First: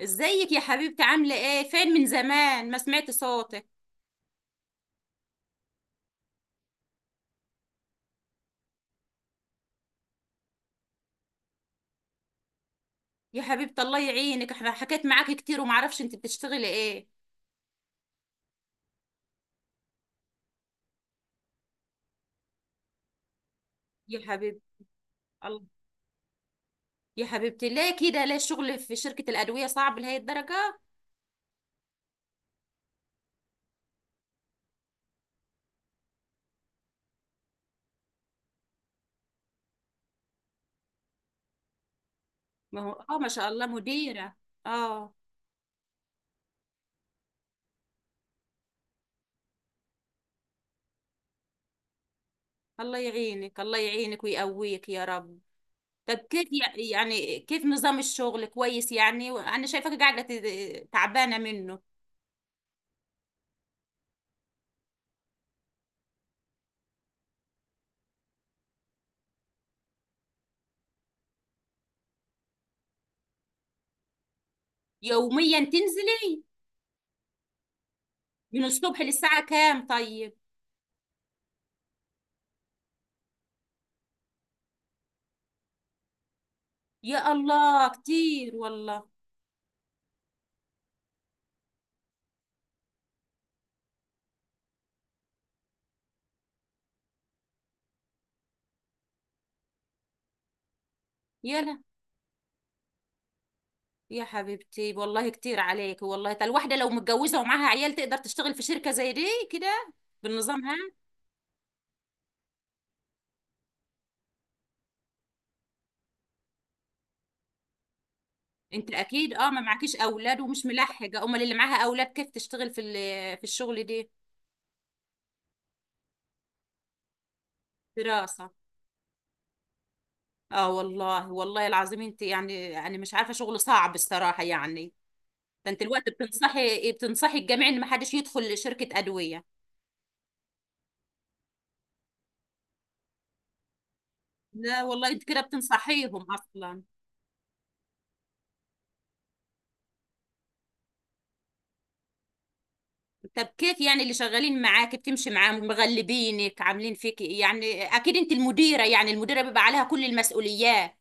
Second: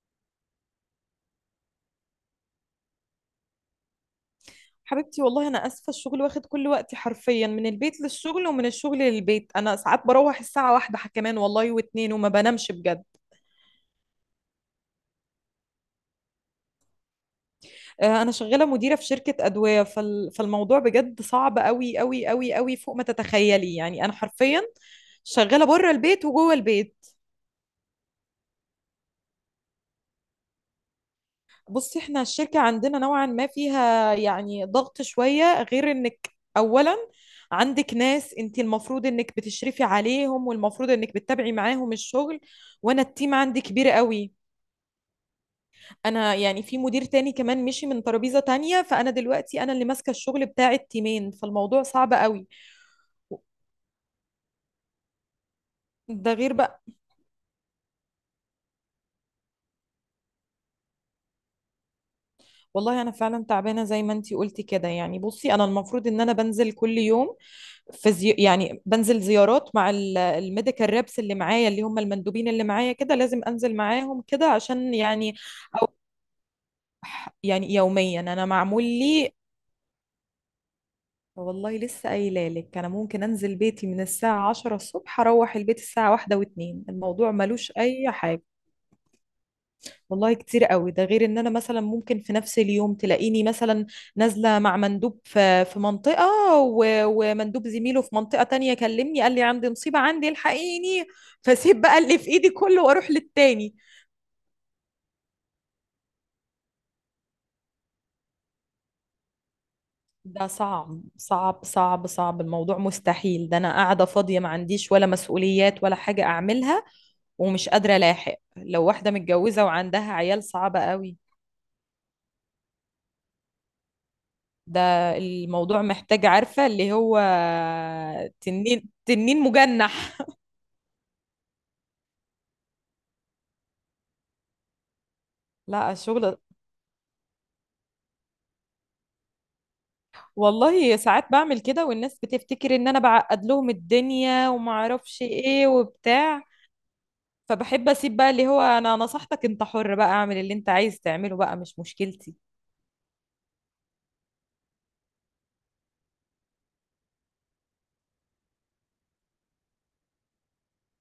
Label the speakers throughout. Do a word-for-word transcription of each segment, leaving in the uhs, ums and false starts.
Speaker 1: ازيك يا حبيبتي، عاملة ايه؟ فين من زمان ما سمعت صوتك.
Speaker 2: حبيبتي، والله انا اسفه. الشغل واخد كل وقتي حرفيا، من البيت للشغل ومن الشغل للبيت. انا ساعات بروح الساعه واحدة كمان والله واتنين، وما بنامش بجد.
Speaker 1: يا حبيبتي الله يعينك، احنا حكيت معاكي كتير ومعرفش انت بتشتغلي ايه؟
Speaker 2: آه، انا شغاله مديره في شركه ادويه. فال... فالموضوع بجد صعب قوي قوي قوي قوي، فوق ما تتخيلي. يعني انا
Speaker 1: يا حبيبتي.
Speaker 2: حرفيا
Speaker 1: الله.
Speaker 2: شغاله بره البيت وجوه البيت.
Speaker 1: يا حبيبتي ليه كده؟ ليه الشغل في شركة الأدوية صعب لهي الدرجة؟
Speaker 2: بصي، احنا الشركة عندنا نوعا ما فيها يعني ضغط شوية، غير انك اولا عندك ناس انت المفروض انك بتشرفي عليهم والمفروض انك بتتابعي معاهم الشغل.
Speaker 1: ما هو
Speaker 2: وانا
Speaker 1: اه، ما
Speaker 2: التيم
Speaker 1: شاء
Speaker 2: عندي
Speaker 1: الله
Speaker 2: كبير قوي.
Speaker 1: مديرة. اه.
Speaker 2: انا يعني في مدير تاني كمان مشي من ترابيزة تانية، فانا دلوقتي انا اللي ماسكة الشغل بتاع التيمين، فالموضوع صعب قوي.
Speaker 1: الله يعينك، الله يعينك ويقويك يا رب. طب
Speaker 2: ده
Speaker 1: كيف
Speaker 2: غير
Speaker 1: يع-
Speaker 2: بقى.
Speaker 1: يعني كيف نظام الشغل؟ كويس؟ يعني انا شايفاك قاعدة ت- تعبانة منه.
Speaker 2: والله انا فعلا تعبانه زي ما انتي قلتي كده. يعني بصي، انا المفروض ان انا بنزل كل يوم فيزيو. يعني بنزل زيارات مع ال- الميديكال ريبس اللي معايا، اللي هم المندوبين اللي معايا، كده لازم انزل معاهم كده عشان يعني.
Speaker 1: يوميا
Speaker 2: او
Speaker 1: تنزلي؟
Speaker 2: يعني يوميا انا
Speaker 1: من
Speaker 2: معمول
Speaker 1: الصبح
Speaker 2: لي.
Speaker 1: للساعة كام طيب؟
Speaker 2: والله لسه قايله لك، انا ممكن انزل بيتي من الساعه عشرة الصبح، اروح البيت الساعه واحدة و2. الموضوع
Speaker 1: يا
Speaker 2: ملوش
Speaker 1: الله
Speaker 2: اي حاجه.
Speaker 1: كتير والله.
Speaker 2: والله كتير قوي. ده غير ان انا مثلا ممكن في نفس اليوم تلاقيني مثلا نازله مع مندوب في في منطقه و- ومندوب زميله في منطقه تانية كلمني قال لي عندي مصيبه، عندي الحقيني،
Speaker 1: يا
Speaker 2: فسيب
Speaker 1: لا.
Speaker 2: بقى اللي في ايدي كله واروح للتاني.
Speaker 1: يا حبيبتي والله كتير عليك، والله تا الواحدة لو متجوزة ومعاها عيال تقدر تشتغل في شركة زي دي كده
Speaker 2: ده
Speaker 1: بالنظام؟ ها؟
Speaker 2: صعب صعب صعب صعب. الموضوع مستحيل. ده انا قاعده فاضيه ما عنديش ولا مسؤوليات ولا حاجه اعملها، ومش قادره الاحق. لو
Speaker 1: انت
Speaker 2: واحده
Speaker 1: اكيد اه ما
Speaker 2: متجوزه
Speaker 1: معكيش
Speaker 2: وعندها
Speaker 1: اولاد
Speaker 2: عيال،
Speaker 1: ومش
Speaker 2: صعبه قوي.
Speaker 1: ملحقة، امال اللي معاها اولاد كيف تشتغل في ال- في الشغل دي؟
Speaker 2: ده الموضوع محتاج، عارفة اللي هو،
Speaker 1: دراسة.
Speaker 2: تنين تنين مجنح.
Speaker 1: اه والله، والله العظيم، انت يعني يعني مش عارفة، شغل صعب الصراحة يعني. ده انت
Speaker 2: لا
Speaker 1: الوقت
Speaker 2: الشغل،
Speaker 1: بتنصحي، بتنصحي الجميع ان ما حدش يدخل شركة ادوية.
Speaker 2: والله ساعات بعمل كده والناس بتفتكر ان انا بعقد لهم الدنيا وما
Speaker 1: لا والله
Speaker 2: اعرفش
Speaker 1: انت كده
Speaker 2: ايه
Speaker 1: بتنصحيهم
Speaker 2: وبتاع.
Speaker 1: اصلا.
Speaker 2: فبحب اسيب بقى اللي هو، انا نصحتك، انت حر بقى، اعمل اللي انت عايز تعمله بقى، مش مشكلتي.
Speaker 1: طب كيف يعني اللي شغالين معاك بتمشي معاهم؟ مغلبينك؟ عاملين فيك إيه؟ يعني اكيد انت المديرة، يعني المديرة بيبقى عليها كل المسؤوليات.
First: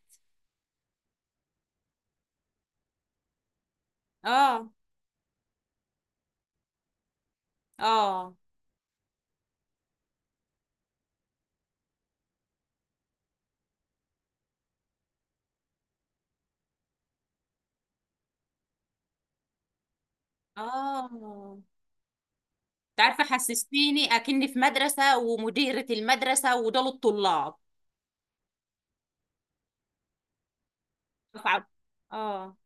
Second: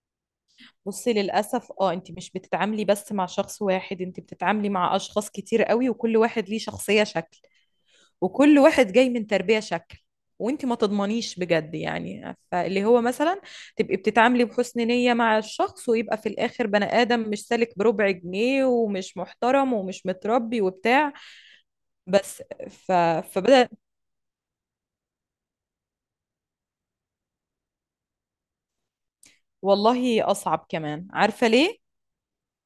Speaker 2: بصي للاسف اه، انت مش بتتعاملي بس مع شخص واحد، انت
Speaker 1: اه.
Speaker 2: بتتعاملي مع اشخاص كتير قوي، وكل واحد ليه شخصية شكل،
Speaker 1: اه.
Speaker 2: وكل واحد جاي من تربية شكل. وانت ما تضمنيش بجد، يعني فاللي هو مثلا تبقي بتتعاملي بحسن نية مع الشخص ويبقى في الآخر بني آدم مش سالك بربع جنيه ومش محترم ومش متربي
Speaker 1: اه.
Speaker 2: وبتاع. بس. ف...
Speaker 1: تعرفي
Speaker 2: فبدأ.
Speaker 1: حسستيني اكني في مدرسة ومديرة المدرسة ودول الطلاب.
Speaker 2: والله أصعب، كمان عارفة
Speaker 1: اه.
Speaker 2: ليه؟
Speaker 1: اه.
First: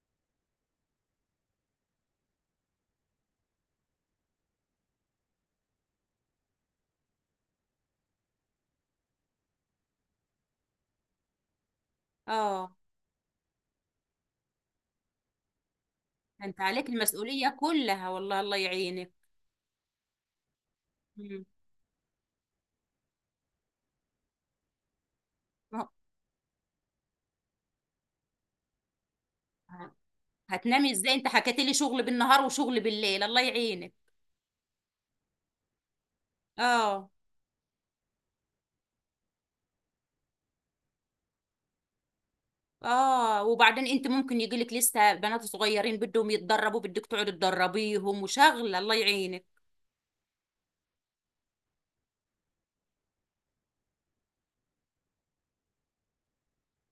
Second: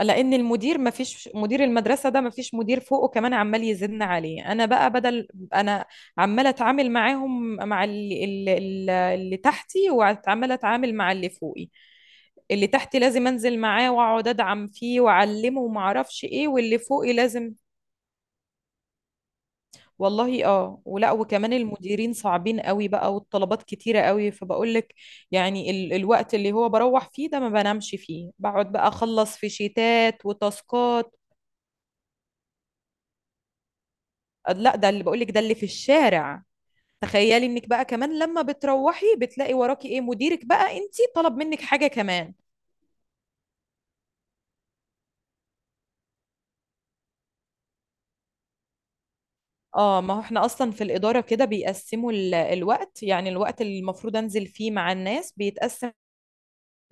Speaker 2: لان المدير، ما فيش مدير، المدرسه ده ما فيش مدير فوقه كمان عمال يزن عليه. انا بقى بدل انا عماله اتعامل معاهم، مع اللي, اللي, اللي تحتي، وعماله اتعامل مع اللي فوقي. اللي
Speaker 1: آه.
Speaker 2: تحتي لازم انزل معاه واقعد ادعم فيه واعلمه وما اعرفش ايه،
Speaker 1: انت
Speaker 2: واللي
Speaker 1: عليك
Speaker 2: فوقي لازم.
Speaker 1: المسؤولية كلها، والله الله يعينك.
Speaker 2: والله اه، ولا
Speaker 1: مم.
Speaker 2: وكمان المديرين صعبين قوي بقى، والطلبات كتيرة قوي، فبقول لك يعني
Speaker 1: ما
Speaker 2: ال الوقت اللي هو بروح فيه ده ما بنامش فيه، بقعد بقى اخلص في
Speaker 1: هو-
Speaker 2: شيتات
Speaker 1: هتنامي
Speaker 2: وتاسكات.
Speaker 1: ازاي؟ انت حكيت لي شغل بالنهار وشغل بالليل، الله يعينك.
Speaker 2: لا ده اللي بقولك ده اللي في الشارع.
Speaker 1: اه.
Speaker 2: تخيلي انك بقى كمان لما بتروحي بتلاقي وراكي ايه، مديرك بقى انتي طلب منك حاجة كمان.
Speaker 1: اه وبعدين انت ممكن يجيلك لسه بنات صغيرين بدهم يتدربوا، بدك تقعدي تدربيهم وشغله، الله يعينك.
Speaker 2: اه ما هو احنا اصلا في الإدارة كده بيقسموا ال- الوقت، يعني الوقت اللي المفروض انزل فيه مع الناس بيتقسم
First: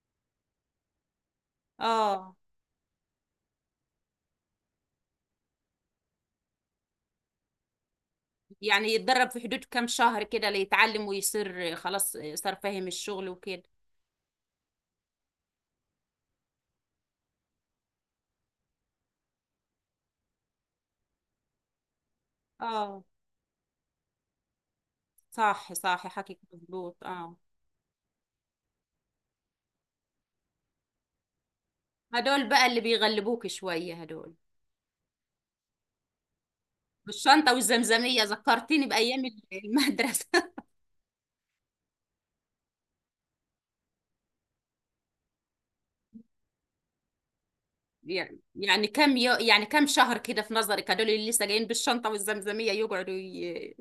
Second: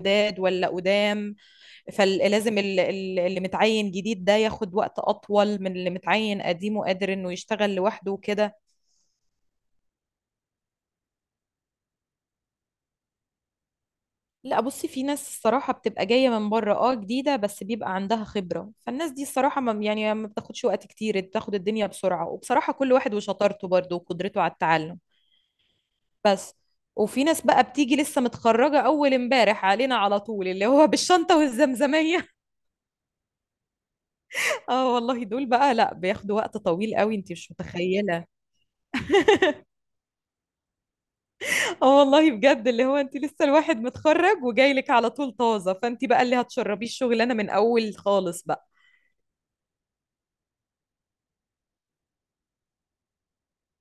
Speaker 2: جداد ولا قدام.
Speaker 1: اه.
Speaker 2: فلازم اللي متعين جديد ده ياخد وقت اطول من اللي متعين قديم وقادر انه يشتغل لوحده وكده.
Speaker 1: يعني يتدرب في حدود كام شهر كده ليتعلم ويصير خلاص صار فاهم الشغل وكده؟
Speaker 2: لا بصي، في ناس الصراحة بتبقى جاية من بره اه، جديدة بس بيبقى عندها خبرة، فالناس دي الصراحة ما يعني ما بتاخدش وقت كتير، بتاخد الدنيا بسرعة. وبصراحة كل
Speaker 1: اه
Speaker 2: واحد وشطارته برضه وقدرته على التعلم.
Speaker 1: صح صح، حكيك
Speaker 2: بس.
Speaker 1: مظبوط
Speaker 2: وفي
Speaker 1: اه.
Speaker 2: ناس بقى بتيجي لسه متخرجة أول امبارح علينا على طول، اللي هو بالشنطة والزمزمية.
Speaker 1: هدول بقى اللي بيغلبوك شوية هدول.
Speaker 2: اه والله دول بقى لا، بياخدوا وقت طويل قوي، انت مش
Speaker 1: بالشنطة والزمزمية
Speaker 2: متخيلة.
Speaker 1: ذكرتيني بأيام المدرسة.
Speaker 2: اه والله بجد، اللي هو انت لسه الواحد متخرج وجاي لك على طول طازة، فانت بقى اللي هتشربيه الشغلانة من أول
Speaker 1: يعني
Speaker 2: خالص بقى.
Speaker 1: يعني كم يو يعني كم شهر كده في نظرك هدول اللي لسه جايين بالشنطة والزمزمية يقعدوا ي-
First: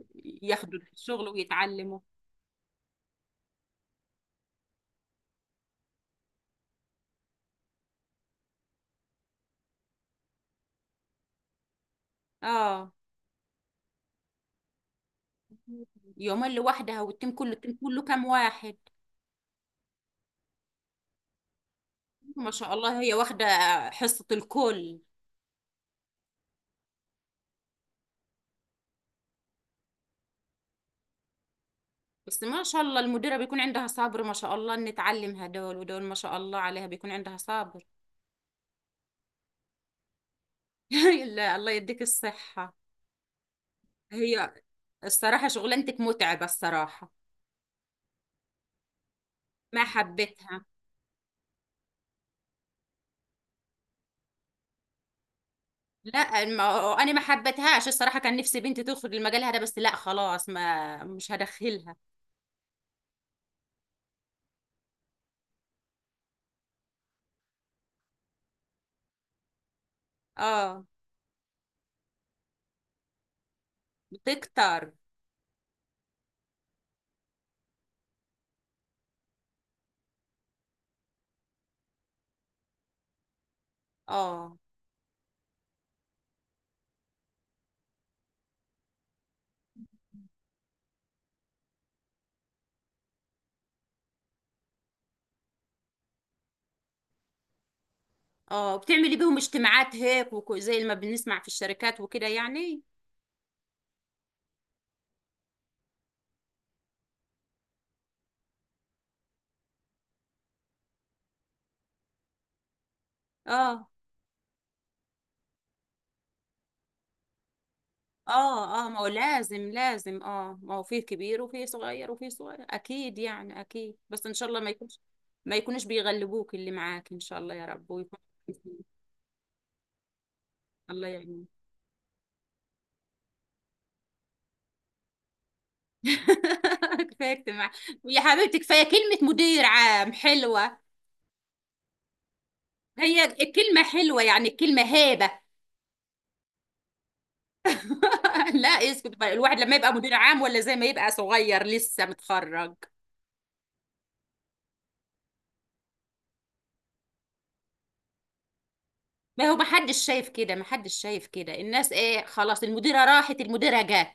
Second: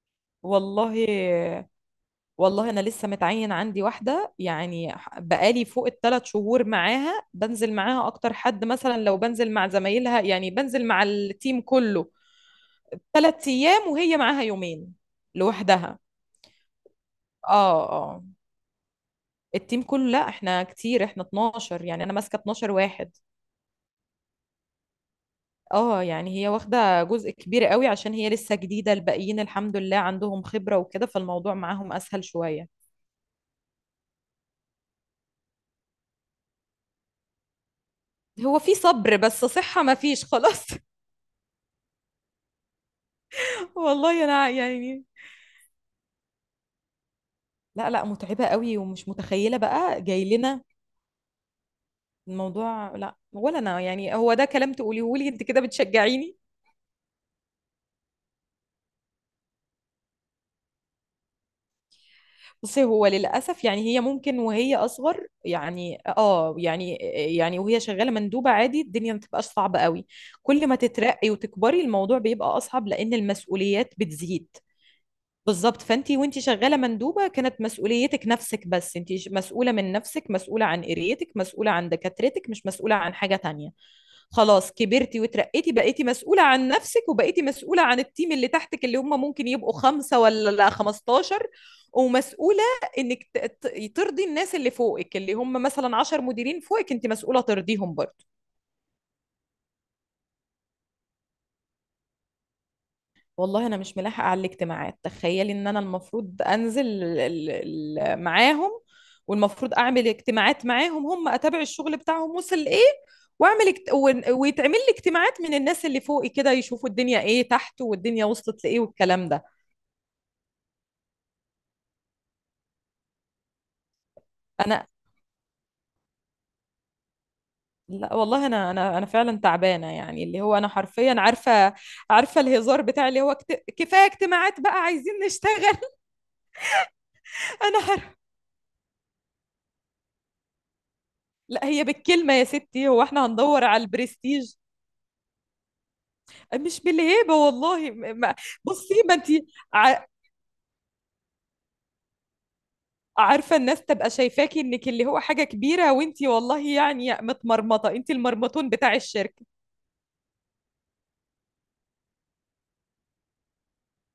Speaker 1: ياخدوا
Speaker 2: والله.
Speaker 1: الشغل ويتعلموا؟
Speaker 2: والله انا لسه متعين عندي واحده، يعني ح- بقالي فوق التلات شهور معاها، بنزل معاها اكتر حد، مثلا لو بنزل مع زمايلها يعني بنزل مع التيم كله
Speaker 1: اه.
Speaker 2: ثلاث ايام، وهي معاها يومين لوحدها.
Speaker 1: يومين لوحدها؟ والتيم كله، التيم
Speaker 2: اه
Speaker 1: كله
Speaker 2: اه.
Speaker 1: كام واحد؟
Speaker 2: التيم كله لا، احنا كتير، احنا اتناشر، يعني انا ماسكه
Speaker 1: ما
Speaker 2: اتناشر
Speaker 1: شاء الله
Speaker 2: واحد.
Speaker 1: هي واخدة حصة الكل.
Speaker 2: اه يعني هي واخده جزء كبير قوي عشان هي لسه جديده، الباقيين الحمد لله عندهم خبره وكده، فالموضوع معاهم اسهل
Speaker 1: بس ما
Speaker 2: شويه.
Speaker 1: شاء الله المديرة بيكون عندها صبر، ما شاء الله ان تعلم هدول ودول، ما شاء الله عليها بيكون عندها صبر.
Speaker 2: هو في صبر بس صحه ما فيش خلاص.
Speaker 1: لا الله يديك الصحة.
Speaker 2: والله انا
Speaker 1: هي
Speaker 2: يعني.
Speaker 1: الصراحة شغلانتك متعبة الصراحة.
Speaker 2: لا لا، متعبة قوي ومش متخيلة
Speaker 1: ما
Speaker 2: بقى جاي لنا
Speaker 1: حبيتها.
Speaker 2: الموضوع. لا، ولا انا يعني هو ده كلام تقوليه لي انت كده، بتشجعيني.
Speaker 1: لا، ما انا ما حبيتهاش الصراحة، كان نفسي بنتي تدخل المجال هذا، بس لا خلاص ما مش هدخلها.
Speaker 2: بصي هو للأسف يعني هي ممكن وهي أصغر، يعني اه يعني، يعني وهي شغالة مندوبة عادي الدنيا ما تبقاش صعبة قوي. كل ما
Speaker 1: اه.
Speaker 2: تترقي وتكبري الموضوع بيبقى أصعب، لأن المسؤوليات بتزيد.
Speaker 1: بتكتر.
Speaker 2: بالظبط. فانت وانت شغاله مندوبه كانت مسؤوليتك نفسك بس، انت ش- مسؤوله من نفسك، مسؤوله عن قريتك، مسؤوله عن دكاترتك، مش مسؤوله عن حاجه تانية.
Speaker 1: اه
Speaker 2: خلاص كبرتي وترقيتي، بقيتي مسؤوله عن نفسك وبقيتي مسؤوله عن التيم اللي تحتك، اللي هم ممكن يبقوا خمسه ولا خمستاشر. ومسؤوله انك ت- ت- ترضي الناس اللي فوقك، اللي هم مثلا عشرة مديرين فوقك، انت مسؤوله ترضيهم برضه.
Speaker 1: اه. بتعملي بيهم اجتماعات هيك وك- زي ما بنسمع في الشركات وكده يعني؟
Speaker 2: والله انا مش ملاحقه على الاجتماعات. تخيلي ان انا المفروض انزل ال- ال- ال- معاهم، والمفروض اعمل اجتماعات معاهم هم، اتابع الشغل بتاعهم وصل لايه، واعمل
Speaker 1: اه.
Speaker 2: اجت... ون- ويتعمل لي اجتماعات من الناس اللي فوقي كده، يشوفوا الدنيا ايه تحت والدنيا وصلت لايه
Speaker 1: اه. اه ما هو
Speaker 2: والكلام ده.
Speaker 1: لازم لازم اه، ما هو فيه كبير وفيه صغير وفيه صغير اكيد يعني، اكيد. بس ان شاء الله ما
Speaker 2: انا.
Speaker 1: يكونش، ما يكونوش بيغلبوك اللي معاك ان شاء الله يا رب،
Speaker 2: لا
Speaker 1: ويكون
Speaker 2: والله انا انا انا فعلا تعبانه، يعني اللي هو انا
Speaker 1: الله
Speaker 2: حرفيا
Speaker 1: يعينك.
Speaker 2: عارفه عارفه الهزار بتاع اللي هو كت... كفايه اجتماعات بقى عايزين نشتغل.
Speaker 1: كفايه اجتماع.
Speaker 2: انا حر...
Speaker 1: يا حبيبتي كفايه كلمه مدير عام حلوه.
Speaker 2: لا هي بالكلمه يا ستي، هو
Speaker 1: هي
Speaker 2: احنا هندور
Speaker 1: الكلمه
Speaker 2: على
Speaker 1: حلوه، يعني
Speaker 2: البرستيج؟
Speaker 1: الكلمه هيبه.
Speaker 2: مش بالهيبه والله. م- ما
Speaker 1: لا
Speaker 2: بصي ما
Speaker 1: اسكت
Speaker 2: انت
Speaker 1: بقى. الواحد لما يبقى مدير عام ولا زي ما يبقى صغير لسه متخرج.
Speaker 2: عارفه، الناس تبقى شايفاكي انك اللي هو حاجه كبيره، وانت والله يعني متمرمطه، انت المرمطون بتاع
Speaker 1: ما
Speaker 2: الشركه.
Speaker 1: هو محدش شايف كده، محدش شايف كده الناس، ايه خلاص المديرة راحت المديرة جت.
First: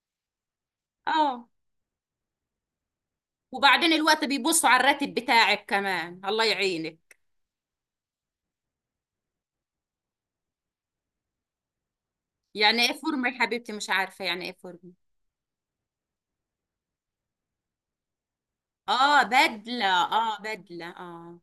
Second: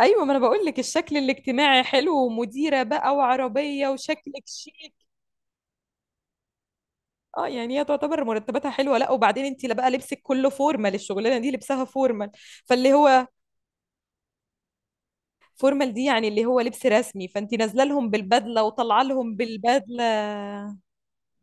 Speaker 2: ايوه، ما انا بقول لك الشكل
Speaker 1: اه.
Speaker 2: الاجتماعي حلو، ومديره بقى وعربيه
Speaker 1: وبعدين الوقت
Speaker 2: وشكلك
Speaker 1: بيبصوا على
Speaker 2: شيك.
Speaker 1: الراتب بتاعك كمان، الله يعينك.
Speaker 2: اه يعني هي تعتبر مرتباتها حلوه. لا وبعدين انت، لا بقى لبسك كله فورمال، الشغلانه دي لبسها فورمال.
Speaker 1: يعني ايه
Speaker 2: فاللي هو
Speaker 1: فورمة يا حبيبتي؟ مش عارفة يعني ايه فورمة.
Speaker 2: فورمال دي يعني اللي هو لبس رسمي، فانت نازله لهم بالبدله وطالعه
Speaker 1: اه
Speaker 2: لهم
Speaker 1: بدلة،
Speaker 2: بالبدله.
Speaker 1: اه بدلة اه.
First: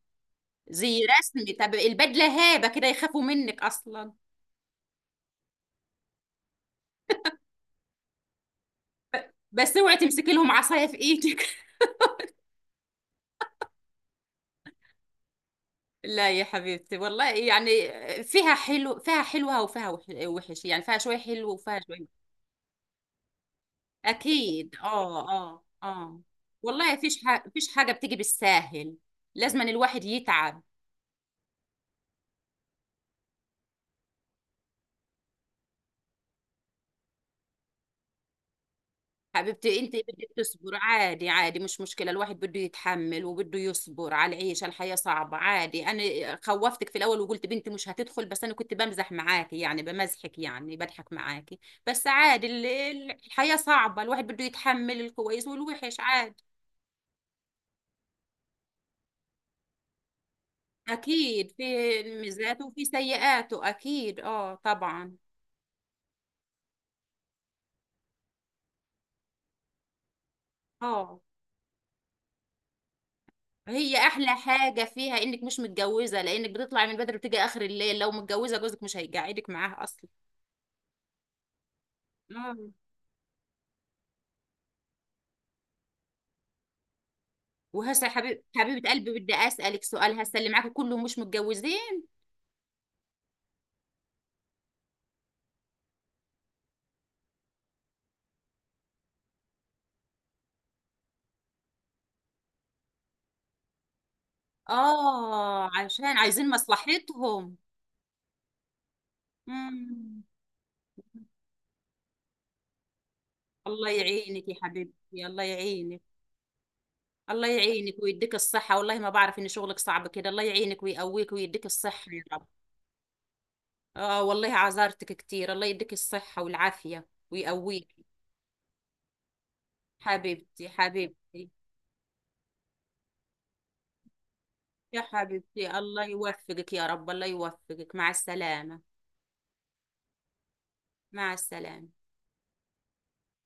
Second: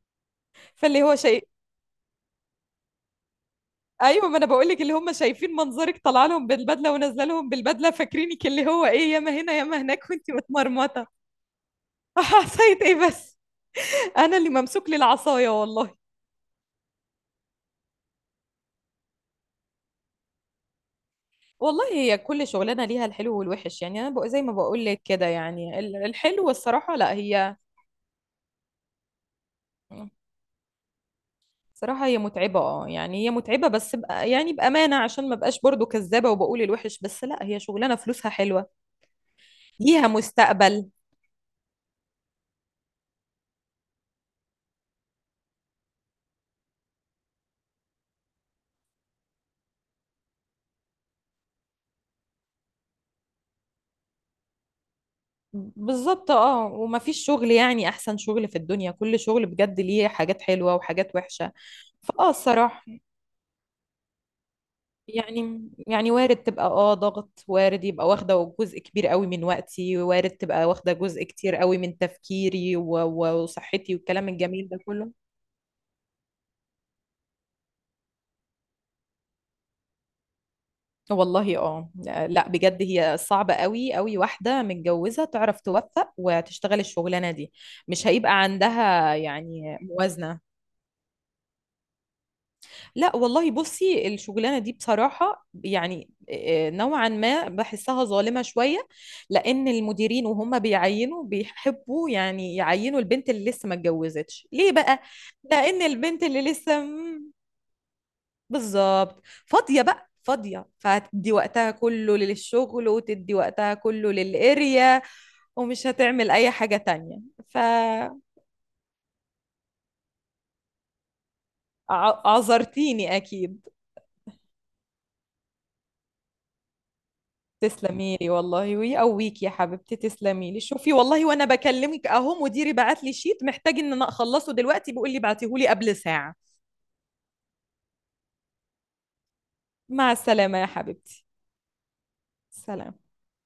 Speaker 1: زي
Speaker 2: فاللي هو شيء،
Speaker 1: رسمي. طب البدلة هيبة كده يخافوا منك اصلا.
Speaker 2: ايوه ما انا بقول لك، اللي هم شايفين منظرك طالعه لهم بالبدله ونازله لهم بالبدله، فاكرينك اللي هو ايه
Speaker 1: ب-
Speaker 2: ياما هنا
Speaker 1: بس
Speaker 2: ياما
Speaker 1: اوعي
Speaker 2: هناك،
Speaker 1: تمسكي
Speaker 2: وانت
Speaker 1: لهم عصاية في
Speaker 2: متمرمطه.
Speaker 1: ايدك.
Speaker 2: عصايه ايه بس، انا اللي ممسوك لي العصايه والله.
Speaker 1: لا يا حبيبتي والله يعني فيها حلو، فيها حلوة وفيها وح- وحش، يعني فيها شوية حلو وفيها
Speaker 2: والله هي
Speaker 1: شوية.
Speaker 2: كل شغلانه ليها الحلو والوحش. يعني انا بقى زي ما
Speaker 1: اكيد
Speaker 2: بقول لك كده،
Speaker 1: اه اه
Speaker 2: يعني ال-
Speaker 1: اه.
Speaker 2: الحلو
Speaker 1: والله
Speaker 2: الصراحه. لا
Speaker 1: فيش حاجه،
Speaker 2: هي
Speaker 1: فيش حاجه بتيجي بالساهل، لازم أن الواحد يتعب.
Speaker 2: صراحه هي متعبه اه، يعني هي متعبه بس بقى يعني بامانه، عشان ما بقاش برضو كذابه وبقول الوحش بس، لا هي شغلانه فلوسها حلوه
Speaker 1: حبيبتي انت
Speaker 2: ليها
Speaker 1: بدك تصبر،
Speaker 2: مستقبل.
Speaker 1: عادي عادي مش مشكله، الواحد بده يتحمل وبده يصبر على العيشه، الحياه صعبه عادي. انا خوفتك في الاول وقلت بنتي مش هتدخل، بس انا كنت بمزح معاكي، يعني بمزحك، يعني بضحك معاكي. بس عادي ال- ال- الحياه صعبه، الواحد بده يتحمل الكويس والوحش
Speaker 2: بالظبط
Speaker 1: عادي.
Speaker 2: اه، ومفيش شغل يعني احسن شغل في الدنيا، كل شغل بجد ليه حاجات حلوة وحاجات
Speaker 1: اكيد
Speaker 2: وحشة.
Speaker 1: في
Speaker 2: فاه
Speaker 1: ميزاته وفي
Speaker 2: الصراحة
Speaker 1: سيئاته، اكيد اه طبعا.
Speaker 2: يعني، يعني وارد تبقى اه ضغط، وارد يبقى واخدة جزء كبير قوي من وقتي، وارد تبقى واخدة
Speaker 1: اه
Speaker 2: جزء كتير قوي من تفكيري و- و- وصحتي
Speaker 1: هي احلى
Speaker 2: والكلام الجميل ده
Speaker 1: حاجه
Speaker 2: كله.
Speaker 1: فيها انك مش متجوزه، لانك بتطلعي من بدري وتيجي اخر الليل، لو متجوزه جوزك مش هيقعدك معاها اصلا.
Speaker 2: والله اه، لا
Speaker 1: اه.
Speaker 2: بجد هي صعبة قوي قوي، واحدة متجوزة تعرف توفق وتشتغل الشغلانة دي.
Speaker 1: وهسه
Speaker 2: مش
Speaker 1: يا
Speaker 2: هيبقى
Speaker 1: حبيب حبيبه
Speaker 2: عندها
Speaker 1: قلبي بدي
Speaker 2: يعني
Speaker 1: اسالك سؤال، هسه
Speaker 2: موازنة.
Speaker 1: اللي معاكي كلهم مش متجوزين؟
Speaker 2: لا والله، بصي الشغلانه دي بصراحه يعني آه، نوعا ما بحسها ظالمه شويه، لان المديرين وهم بيعينوا بيحبوا يعني يعينوا البنت اللي لسه ما اتجوزتش. ليه بقى؟
Speaker 1: اه
Speaker 2: لان
Speaker 1: عشان
Speaker 2: البنت اللي
Speaker 1: عايزين
Speaker 2: لسه مم،
Speaker 1: مصلحتهم.
Speaker 2: بالظبط فاضيه بقى،
Speaker 1: مم.
Speaker 2: فاضيه فهتدي وقتها كله للشغل وتدي وقتها
Speaker 1: الله
Speaker 2: كله
Speaker 1: يعينك يا
Speaker 2: للقريه.
Speaker 1: حبيبتي، الله
Speaker 2: ومش
Speaker 1: يعينك.
Speaker 2: هتعمل اي حاجه تانية.
Speaker 1: الله يعينك ويديك الصحة، والله ما بعرف ان شغلك صعب كده، الله يعينك ويقويك ويديك الصحة يا رب.
Speaker 2: فعذرتيني اكيد.
Speaker 1: اه والله عذرتك كتير، الله يديك الصحة والعافية ويقويك.
Speaker 2: تسلمي لي والله ويقويك يا حبيبتي. تسلمي لي.
Speaker 1: حبيبتي
Speaker 2: شوفي، والله وانا
Speaker 1: حبيبتي
Speaker 2: بكلمك اهو مديري بعت لي شيت محتاج ان انا اخلصه دلوقتي،
Speaker 1: يا
Speaker 2: بيقول لي بعتيه لي
Speaker 1: حبيبتي
Speaker 2: قبل
Speaker 1: الله
Speaker 2: ساعة.
Speaker 1: يوفقك يا رب، الله يوفقك، مع السلامة.
Speaker 2: مع السلامة يا حبيبتي.
Speaker 1: مع السلامة.
Speaker 2: سلام.